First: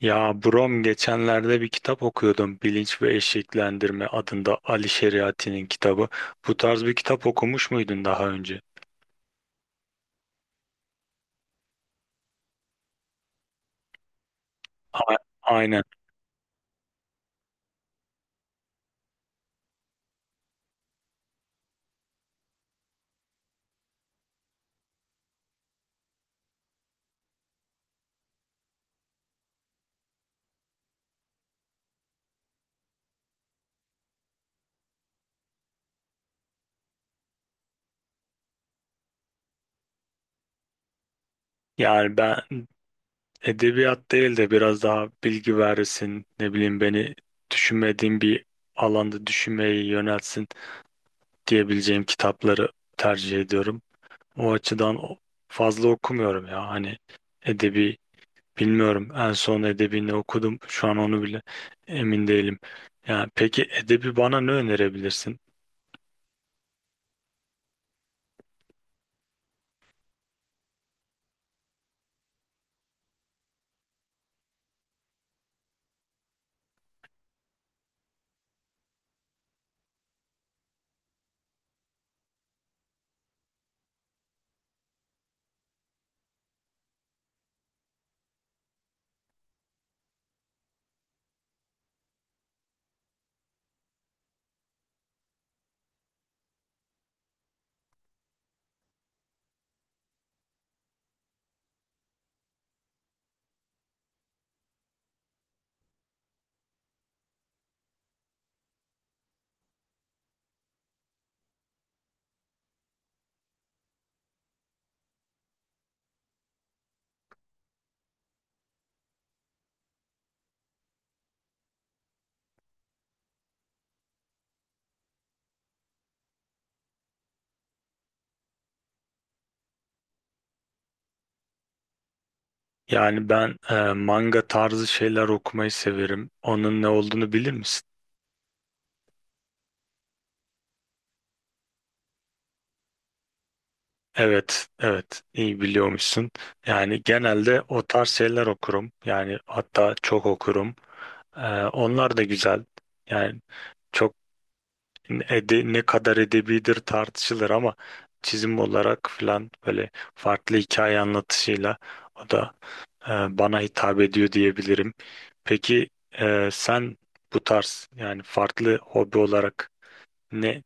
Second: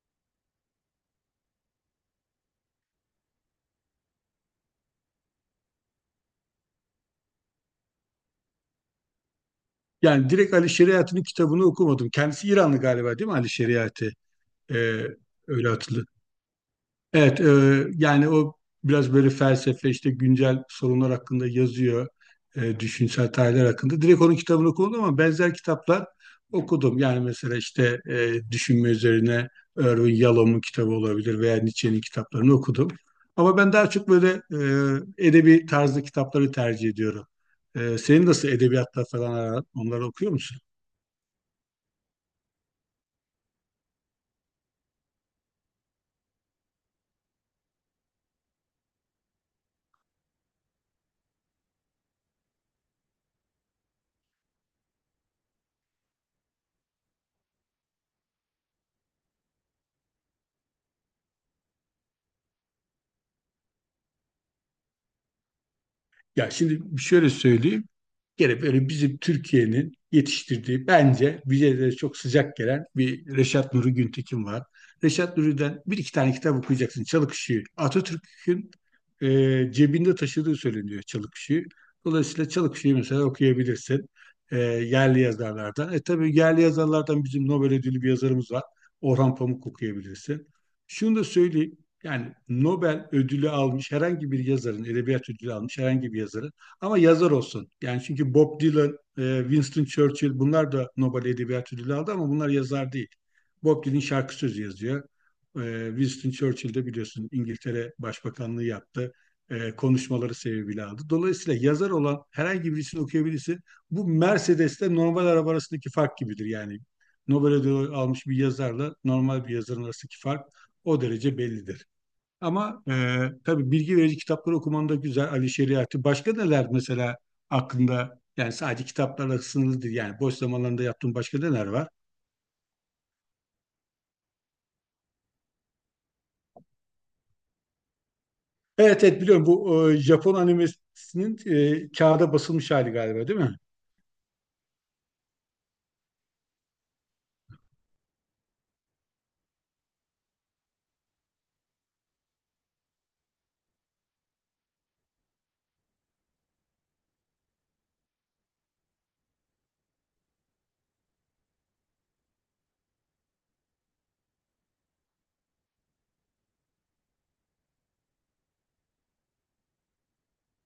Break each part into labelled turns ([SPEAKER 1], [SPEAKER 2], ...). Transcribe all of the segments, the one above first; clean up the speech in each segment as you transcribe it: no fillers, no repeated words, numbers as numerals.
[SPEAKER 1] Ya Brom geçenlerde bir kitap okuyordum. Bilinç ve Eşiklendirme adında Ali Şeriati'nin kitabı. Bu tarz bir kitap okumuş muydun daha önce?
[SPEAKER 2] Yani direkt Ali Şeriat'ın kitabını okumadım. Kendisi İranlı galiba değil mi Ali Şeriat'ı? Ee,
[SPEAKER 1] A-
[SPEAKER 2] öyle
[SPEAKER 1] Aynen.
[SPEAKER 2] hatırlı. Evet, yani o biraz böyle felsefe işte güncel sorunlar hakkında yazıyor. Düşünsel tarihler hakkında. Direkt onun kitabını okudum ama benzer kitaplar okudum. Yani mesela işte düşünme üzerine Erwin Yalom'un kitabı olabilir veya Nietzsche'nin kitaplarını okudum. Ama ben daha çok böyle edebi tarzı kitapları tercih ediyorum. Senin nasıl edebiyatla falan aran? Onları okuyor musun?
[SPEAKER 1] Yani ben edebiyat değil de biraz daha bilgi verirsin, ne bileyim beni düşünmediğim bir alanda düşünmeyi yöneltsin diyebileceğim kitapları tercih ediyorum. O açıdan fazla okumuyorum ya. Hani edebi. Bilmiyorum. En son edebi ne okudum? Şu an onu bile emin değilim. Yani peki edebi bana ne önerebilirsin?
[SPEAKER 2] Ya şimdi şöyle söyleyeyim. Gene böyle bizim Türkiye'nin yetiştirdiği bence bize de çok sıcak gelen bir Reşat Nuri Güntekin var. Reşat Nuri'den bir iki tane kitap okuyacaksın. Çalık Işığı. Atatürk'ün e, cebinde taşıdığı söyleniyor Çalık Işığı. Dolayısıyla Çalık Işığı mesela okuyabilirsin. Yerli yazarlardan. E tabii yerli yazarlardan bizim Nobel ödüllü bir yazarımız var. Orhan Pamuk okuyabilirsin. Şunu da söyleyeyim. Yani Nobel ödülü almış herhangi bir yazarın, edebiyat ödülü almış herhangi bir yazarın ama yazar olsun. Yani çünkü Bob Dylan, Winston Churchill bunlar da Nobel Edebiyat Ödülü aldı ama bunlar yazar değil. Bob Dylan şarkı sözü yazıyor. Winston Churchill de biliyorsun İngiltere Başbakanlığı yaptı. Konuşmaları sebebiyle aldı. Dolayısıyla yazar olan herhangi birisini okuyabilirsin. Bu Mercedes'te normal araba arasındaki fark gibidir yani. Nobel ödülü almış bir yazarla normal bir yazarın arasındaki fark o derece bellidir. Ama tabii bilgi verici kitapları okuman da güzel. Ali Şeriatı. Başka neler mesela aklında? Yani sadece kitaplarla sınırlı değil. Yani boş zamanlarında yaptığın başka neler var?
[SPEAKER 1] Yani ben manga tarzı şeyler okumayı severim. Onun ne olduğunu bilir misin?
[SPEAKER 2] Evet evet biliyorum, bu Japon animesinin kağıda basılmış hali galiba değil mi?
[SPEAKER 1] Evet, evet. iyi biliyormuşsun. Yani genelde o tarz şeyler okurum. Yani hatta çok okurum. E, onlar da güzel. Yani çok ne kadar edebidir tartışılır ama çizim olarak filan böyle farklı hikaye anlatışıyla o da e, bana hitap ediyor diyebilirim. Peki sen bu tarz yani farklı hobi olarak ne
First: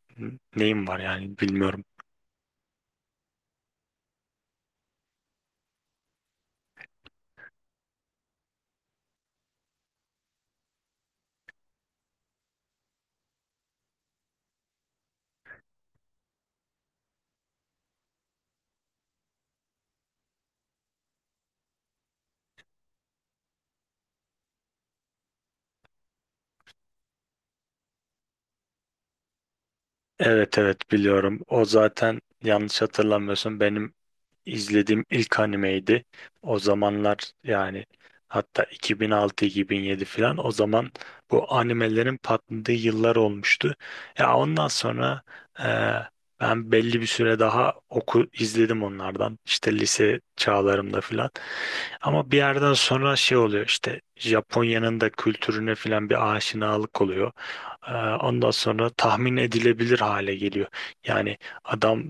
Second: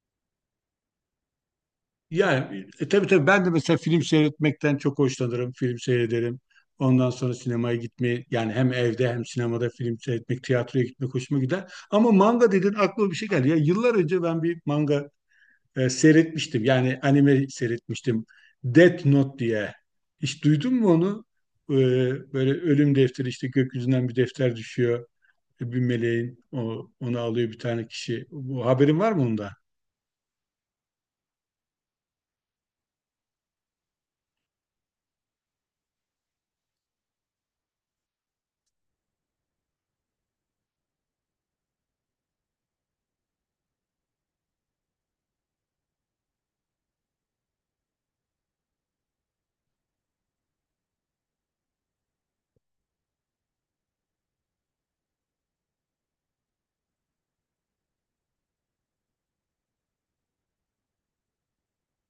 [SPEAKER 1] neyin var yani bilmiyorum.
[SPEAKER 2] Yani tabii tabii ben de mesela film seyretmekten çok hoşlanırım. Film seyrederim. Ondan sonra sinemaya gitmeyi, yani hem evde hem sinemada film seyretmek, tiyatroya gitmek hoşuma gider. Ama manga dedin aklıma bir şey geldi. Ya yıllar önce ben bir manga seyretmiştim. Yani anime seyretmiştim. Death Note diye. Hiç duydun mu onu? E, Böyle ölüm defteri işte gökyüzünden bir defter düşüyor. Bir meleğin onu alıyor bir tane kişi. Bu haberin var mı onda?
[SPEAKER 1] Evet, evet, biliyorum. O zaten, yanlış hatırlamıyorsun, benim izlediğim ilk animeydi. O zamanlar yani hatta 2006-2007 falan, o zaman bu animelerin patladığı yıllar olmuştu. Ya ondan sonra e, ben belli bir süre daha oku izledim onlardan. İşte lise çağlarımda falan. Ama bir yerden sonra şey oluyor, işte Japonya'nın da kültürüne falan bir aşinalık oluyor. E, ondan sonra tahmin edilebilir hale geliyor. Yani adam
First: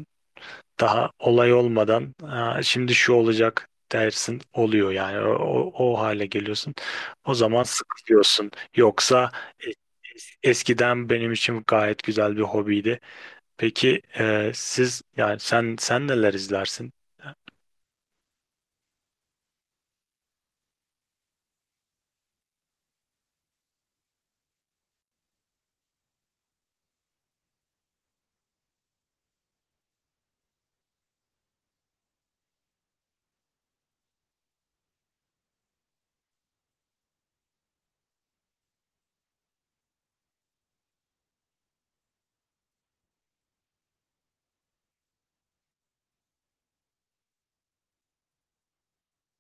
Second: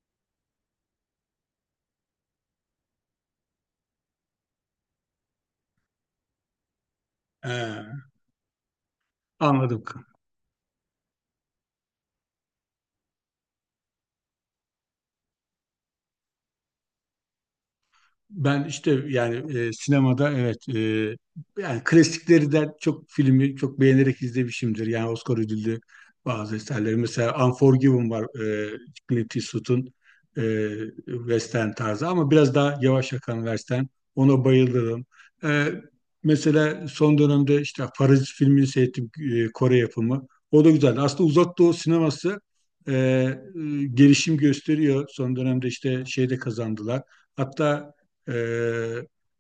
[SPEAKER 1] daha olay olmadan "Aa, şimdi şu olacak" dersin, oluyor yani o hale geliyorsun. O zaman
[SPEAKER 2] He,
[SPEAKER 1] sıkılıyorsun. Yoksa e,
[SPEAKER 2] anladım.
[SPEAKER 1] eskiden benim için gayet güzel bir hobiydi. Peki siz, yani sen neler izlersin
[SPEAKER 2] Ben işte yani sinemada, evet, yani klasiklerden çok filmi çok beğenerek izlemişimdir. Yani Oscar ödüllü bazı eserleri. Mesela Unforgiven var, Clint Eastwood'un e, Western tarzı ama biraz daha yavaş akan Western. Ona bayılırım. E, Mesela son dönemde işte Parazit filmini seyrettim, Kore yapımı. O da güzeldi. Aslında Uzak Doğu sineması e, e, gelişim gösteriyor. Son dönemde işte şeyde kazandılar. Hatta ee,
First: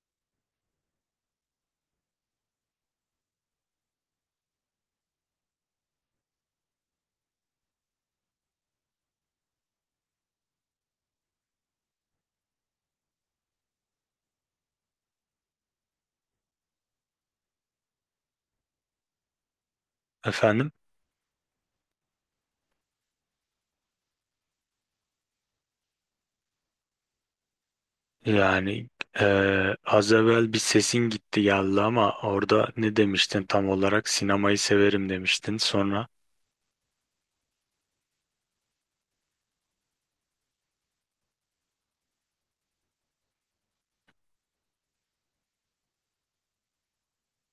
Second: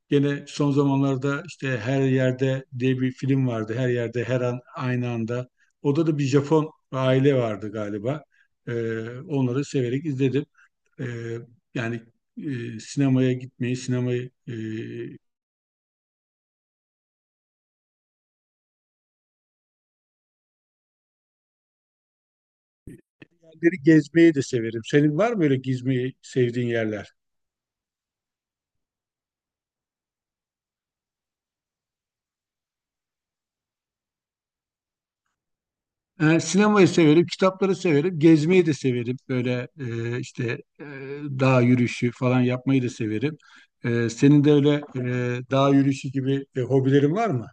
[SPEAKER 2] gene son zamanlarda işte Her Yerde diye bir film vardı. Her Yerde Her An Aynı Anda. Orada da bir Japon aile vardı galiba. Ee, Onları severek izledim. Ee, Yani sinemaya gitmeyi, sinemayı, yerleri
[SPEAKER 1] efendim?
[SPEAKER 2] gezmeyi de severim. Senin var mı böyle gezmeyi sevdiğin yerler?
[SPEAKER 1] Yani e, az evvel bir sesin gitti geldi ama orada ne demiştin tam olarak? Sinemayı severim demiştin. Sonra,
[SPEAKER 2] E, sinemayı severim, kitapları severim, gezmeyi de severim. Böyle işte e, dağ yürüyüşü falan yapmayı da severim. Senin de öyle dağ yürüyüşü gibi hobilerin var mı?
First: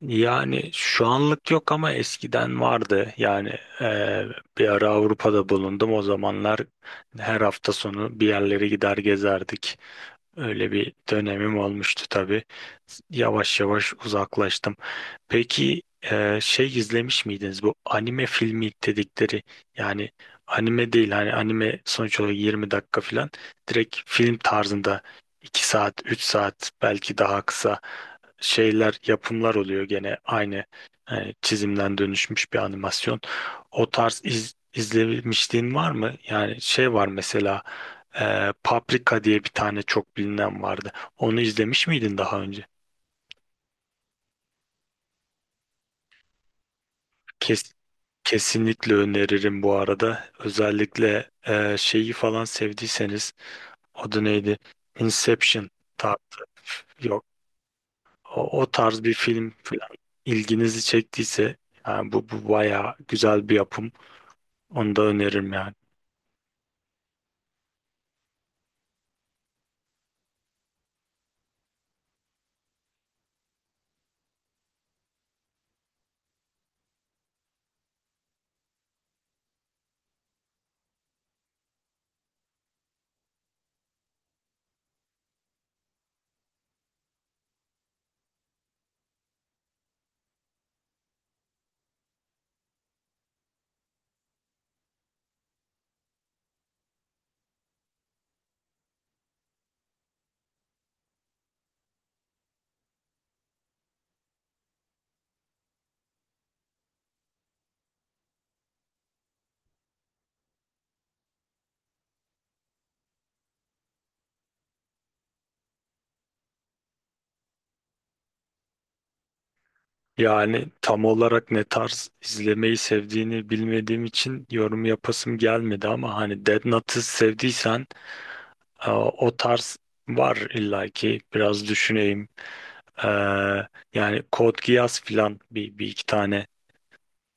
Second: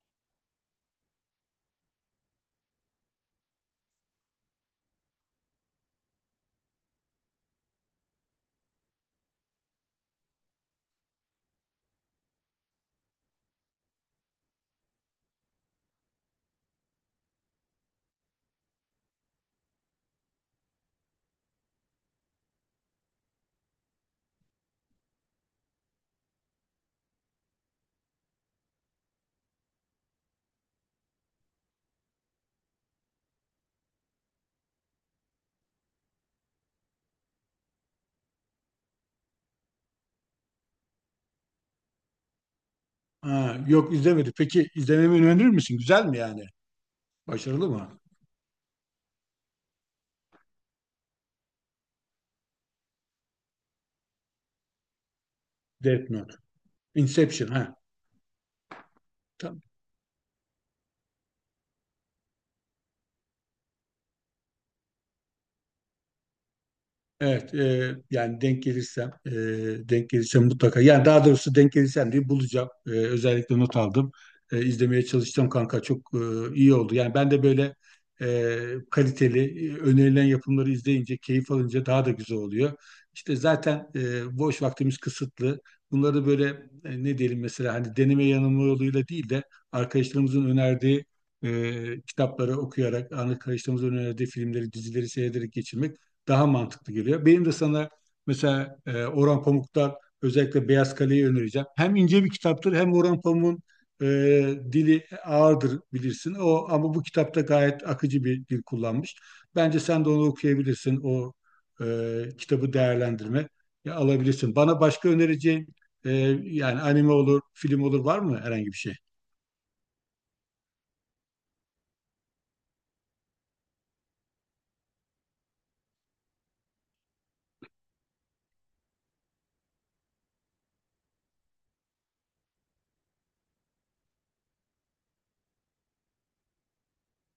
[SPEAKER 1] yani şu anlık yok ama eskiden vardı. Yani e, bir ara Avrupa'da bulundum. O zamanlar her hafta sonu bir yerlere gider gezerdik. Öyle bir dönemim olmuştu tabii. Yavaş yavaş uzaklaştım. Peki şey izlemiş miydiniz, bu anime filmi dedikleri? Yani anime değil, hani anime sonuç olarak 20 dakika falan, direkt film tarzında 2 saat 3 saat belki daha kısa şeyler, yapımlar oluyor gene aynı, yani çizimden dönüşmüş bir animasyon. O tarz izlemişliğin var mı? Yani şey var mesela, Paprika diye bir tane çok bilinen vardı. Onu izlemiş miydin daha önce?
[SPEAKER 2] Ha, yok izlemedim. Peki izlememi önerir misin? Güzel mi yani? Başarılı
[SPEAKER 1] Kes,
[SPEAKER 2] mı?
[SPEAKER 1] Kesinlikle öneririm bu arada. Özellikle şeyi falan sevdiyseniz, adı neydi? Inception.
[SPEAKER 2] Death
[SPEAKER 1] Ta,
[SPEAKER 2] Note.
[SPEAKER 1] Yok.
[SPEAKER 2] Inception ha.
[SPEAKER 1] O tarz bir film
[SPEAKER 2] Tamam.
[SPEAKER 1] falan ilginizi çektiyse, yani bu bayağı güzel bir yapım. Onu da öneririm yani.
[SPEAKER 2] Evet, yani denk gelirsem, denk gelirsem mutlaka. Yani daha doğrusu denk gelirsem diye bulacağım. E, özellikle not aldım. E, izlemeye çalışacağım kanka. Çok iyi oldu. Yani ben de böyle e, kaliteli, önerilen yapımları izleyince, keyif alınca daha da güzel oluyor. İşte zaten boş vaktimiz kısıtlı. Bunları böyle, ne diyelim, mesela hani deneme yanılma yoluyla değil de arkadaşlarımızın önerdiği kitapları okuyarak, arkadaşlarımızın önerdiği filmleri, dizileri seyrederek geçirmek daha mantıklı geliyor. Benim de sana mesela Orhan Pamuk'tan özellikle Beyaz Kale'yi önereceğim. Hem ince bir kitaptır, hem Orhan Pamuk'un e, dili ağırdır bilirsin. O ama bu kitapta gayet akıcı bir dil kullanmış. Bence sen de onu okuyabilirsin. O e, kitabı değerlendirme, ya, alabilirsin. Bana başka önereceğin e, yani anime olur, film olur, var mı herhangi bir şey?
[SPEAKER 1] Yani tam olarak ne tarz izlemeyi sevdiğini bilmediğim için yorum yapasım gelmedi ama hani Dead Note'ı sevdiysen... O tarz var illaki, biraz düşüneyim. Ee, yani Code Geass filan, bir iki tane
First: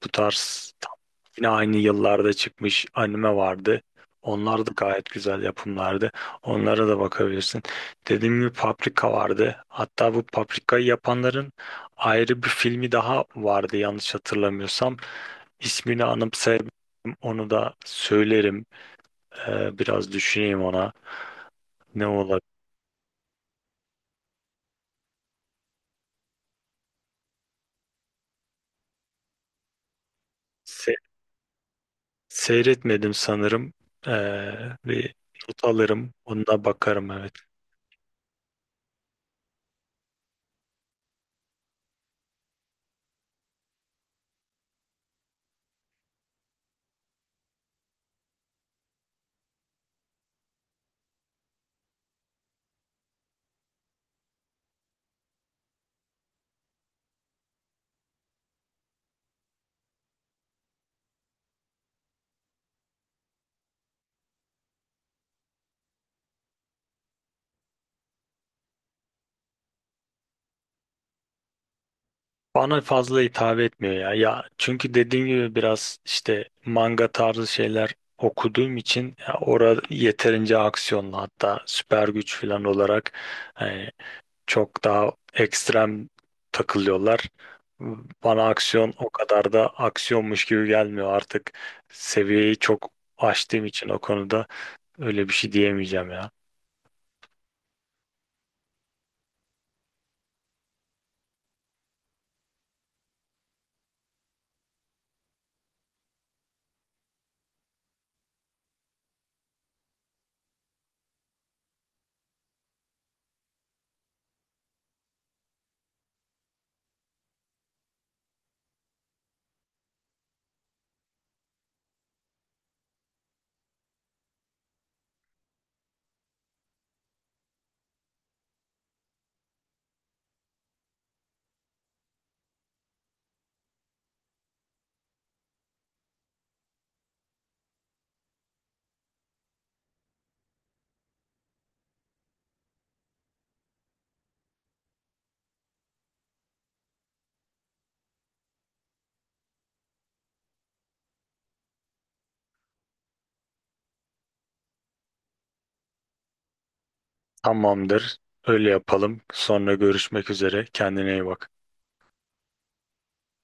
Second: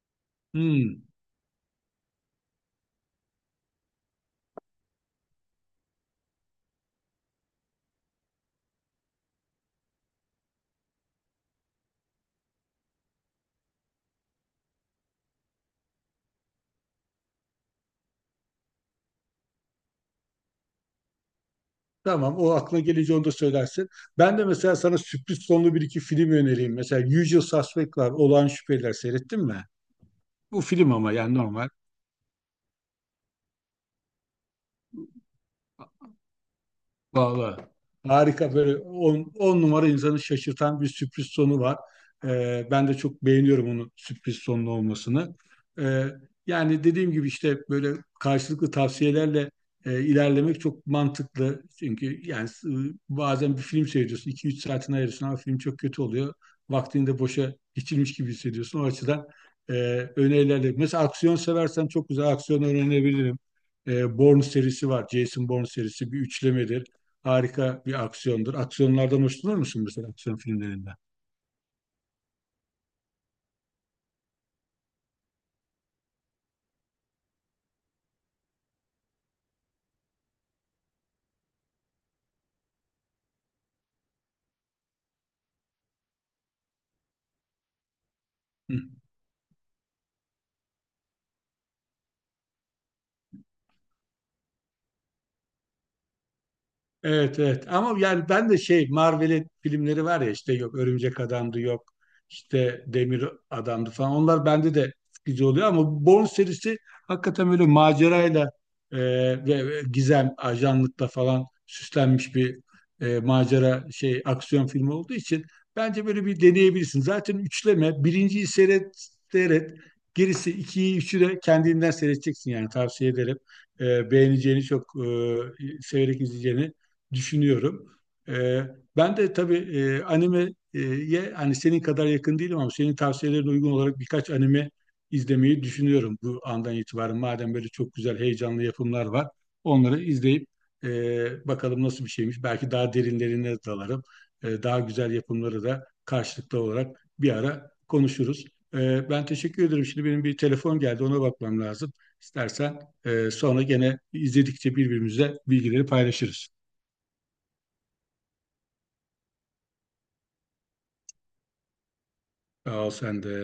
[SPEAKER 1] bu tarz tam,
[SPEAKER 2] Hmm.
[SPEAKER 1] yine aynı yıllarda çıkmış anime vardı. Onlar da gayet güzel yapımlardı. Onlara da bakabilirsin. Dediğim gibi Paprika vardı. Hatta bu Paprika'yı yapanların ayrı bir filmi daha vardı, yanlış hatırlamıyorsam. İsmini anımsayabilirim. Onu da söylerim. Biraz düşüneyim ona. Ne
[SPEAKER 2] Tamam,
[SPEAKER 1] olabilir?
[SPEAKER 2] o aklına gelince onu da söylersin. Ben de mesela sana sürpriz sonlu bir iki film önereyim. Mesela Usual Suspect var. Olağan Şüpheliler seyrettin mi? Bu film ama yani normal.
[SPEAKER 1] Seyretmedim sanırım. Ee, bir not alırım. Onunla bakarım, evet.
[SPEAKER 2] Vallahi harika, böyle on on numara insanı şaşırtan bir sürpriz sonu var. Ben de çok beğeniyorum onun sürpriz sonlu olmasını. Ee, Yani dediğim gibi işte böyle karşılıklı tavsiyelerle ilerlemek çok mantıklı. Çünkü yani bazen bir film seyrediyorsun, iki üç saatini ayırıyorsun ama film çok kötü oluyor. Vaktini de boşa geçirmiş gibi hissediyorsun. O açıdan e, önerilerle. Mesela aksiyon seversen çok güzel aksiyon önerebilirim. E, Bourne serisi var. Jason Bourne serisi bir üçlemedir, harika bir aksiyondur. Aksiyonlardan hoşlanır mısın, mesela aksiyon filmlerinden?
[SPEAKER 1] Bana fazla hitap etmiyor ya. Ya çünkü dediğim gibi biraz işte manga tarzı şeyler okuduğum için, ya orada yeterince aksiyonlu, hatta süper güç falan olarak e, çok daha ekstrem takılıyorlar. Bana
[SPEAKER 2] Hı.
[SPEAKER 1] aksiyon o kadar da aksiyonmuş gibi gelmiyor artık. Seviyeyi çok aştığım için o konuda öyle bir şey diyemeyeceğim ya.
[SPEAKER 2] Evet evet, ama yani ben de şey Marvel'in filmleri var ya, işte yok Örümcek Adam'dı, yok işte Demir Adam'dı falan, onlar bende de sıkıcı oluyor ama Bourne serisi hakikaten böyle macerayla e, ve gizem ajanlıkla falan süslenmiş bir macera şey aksiyon filmi olduğu için bence böyle bir deneyebilirsin. Zaten üçleme, birinciyi seyret gerisi, ikiyi üçü de kendinden seyredeceksin, yani tavsiye ederim. Beğeneceğini, çok severek izleyeceğini düşünüyorum. E, Ben de tabii animeye hani senin kadar yakın değilim ama senin tavsiyelerine uygun olarak birkaç anime izlemeyi düşünüyorum bu andan itibaren. Madem böyle çok güzel, heyecanlı yapımlar var, onları izleyip bakalım nasıl bir şeymiş. Belki daha derinlerine dalarım. E, daha güzel yapımları da karşılıklı olarak bir ara konuşuruz. E, ben teşekkür ederim. Şimdi benim bir telefon geldi, ona bakmam lazım. İstersen sonra gene izledikçe birbirimize bilgileri paylaşırız.
[SPEAKER 1] Tamamdır. Öyle yapalım. Sonra görüşmek üzere. Kendine iyi bak.
[SPEAKER 2] Sağ ol, sen de.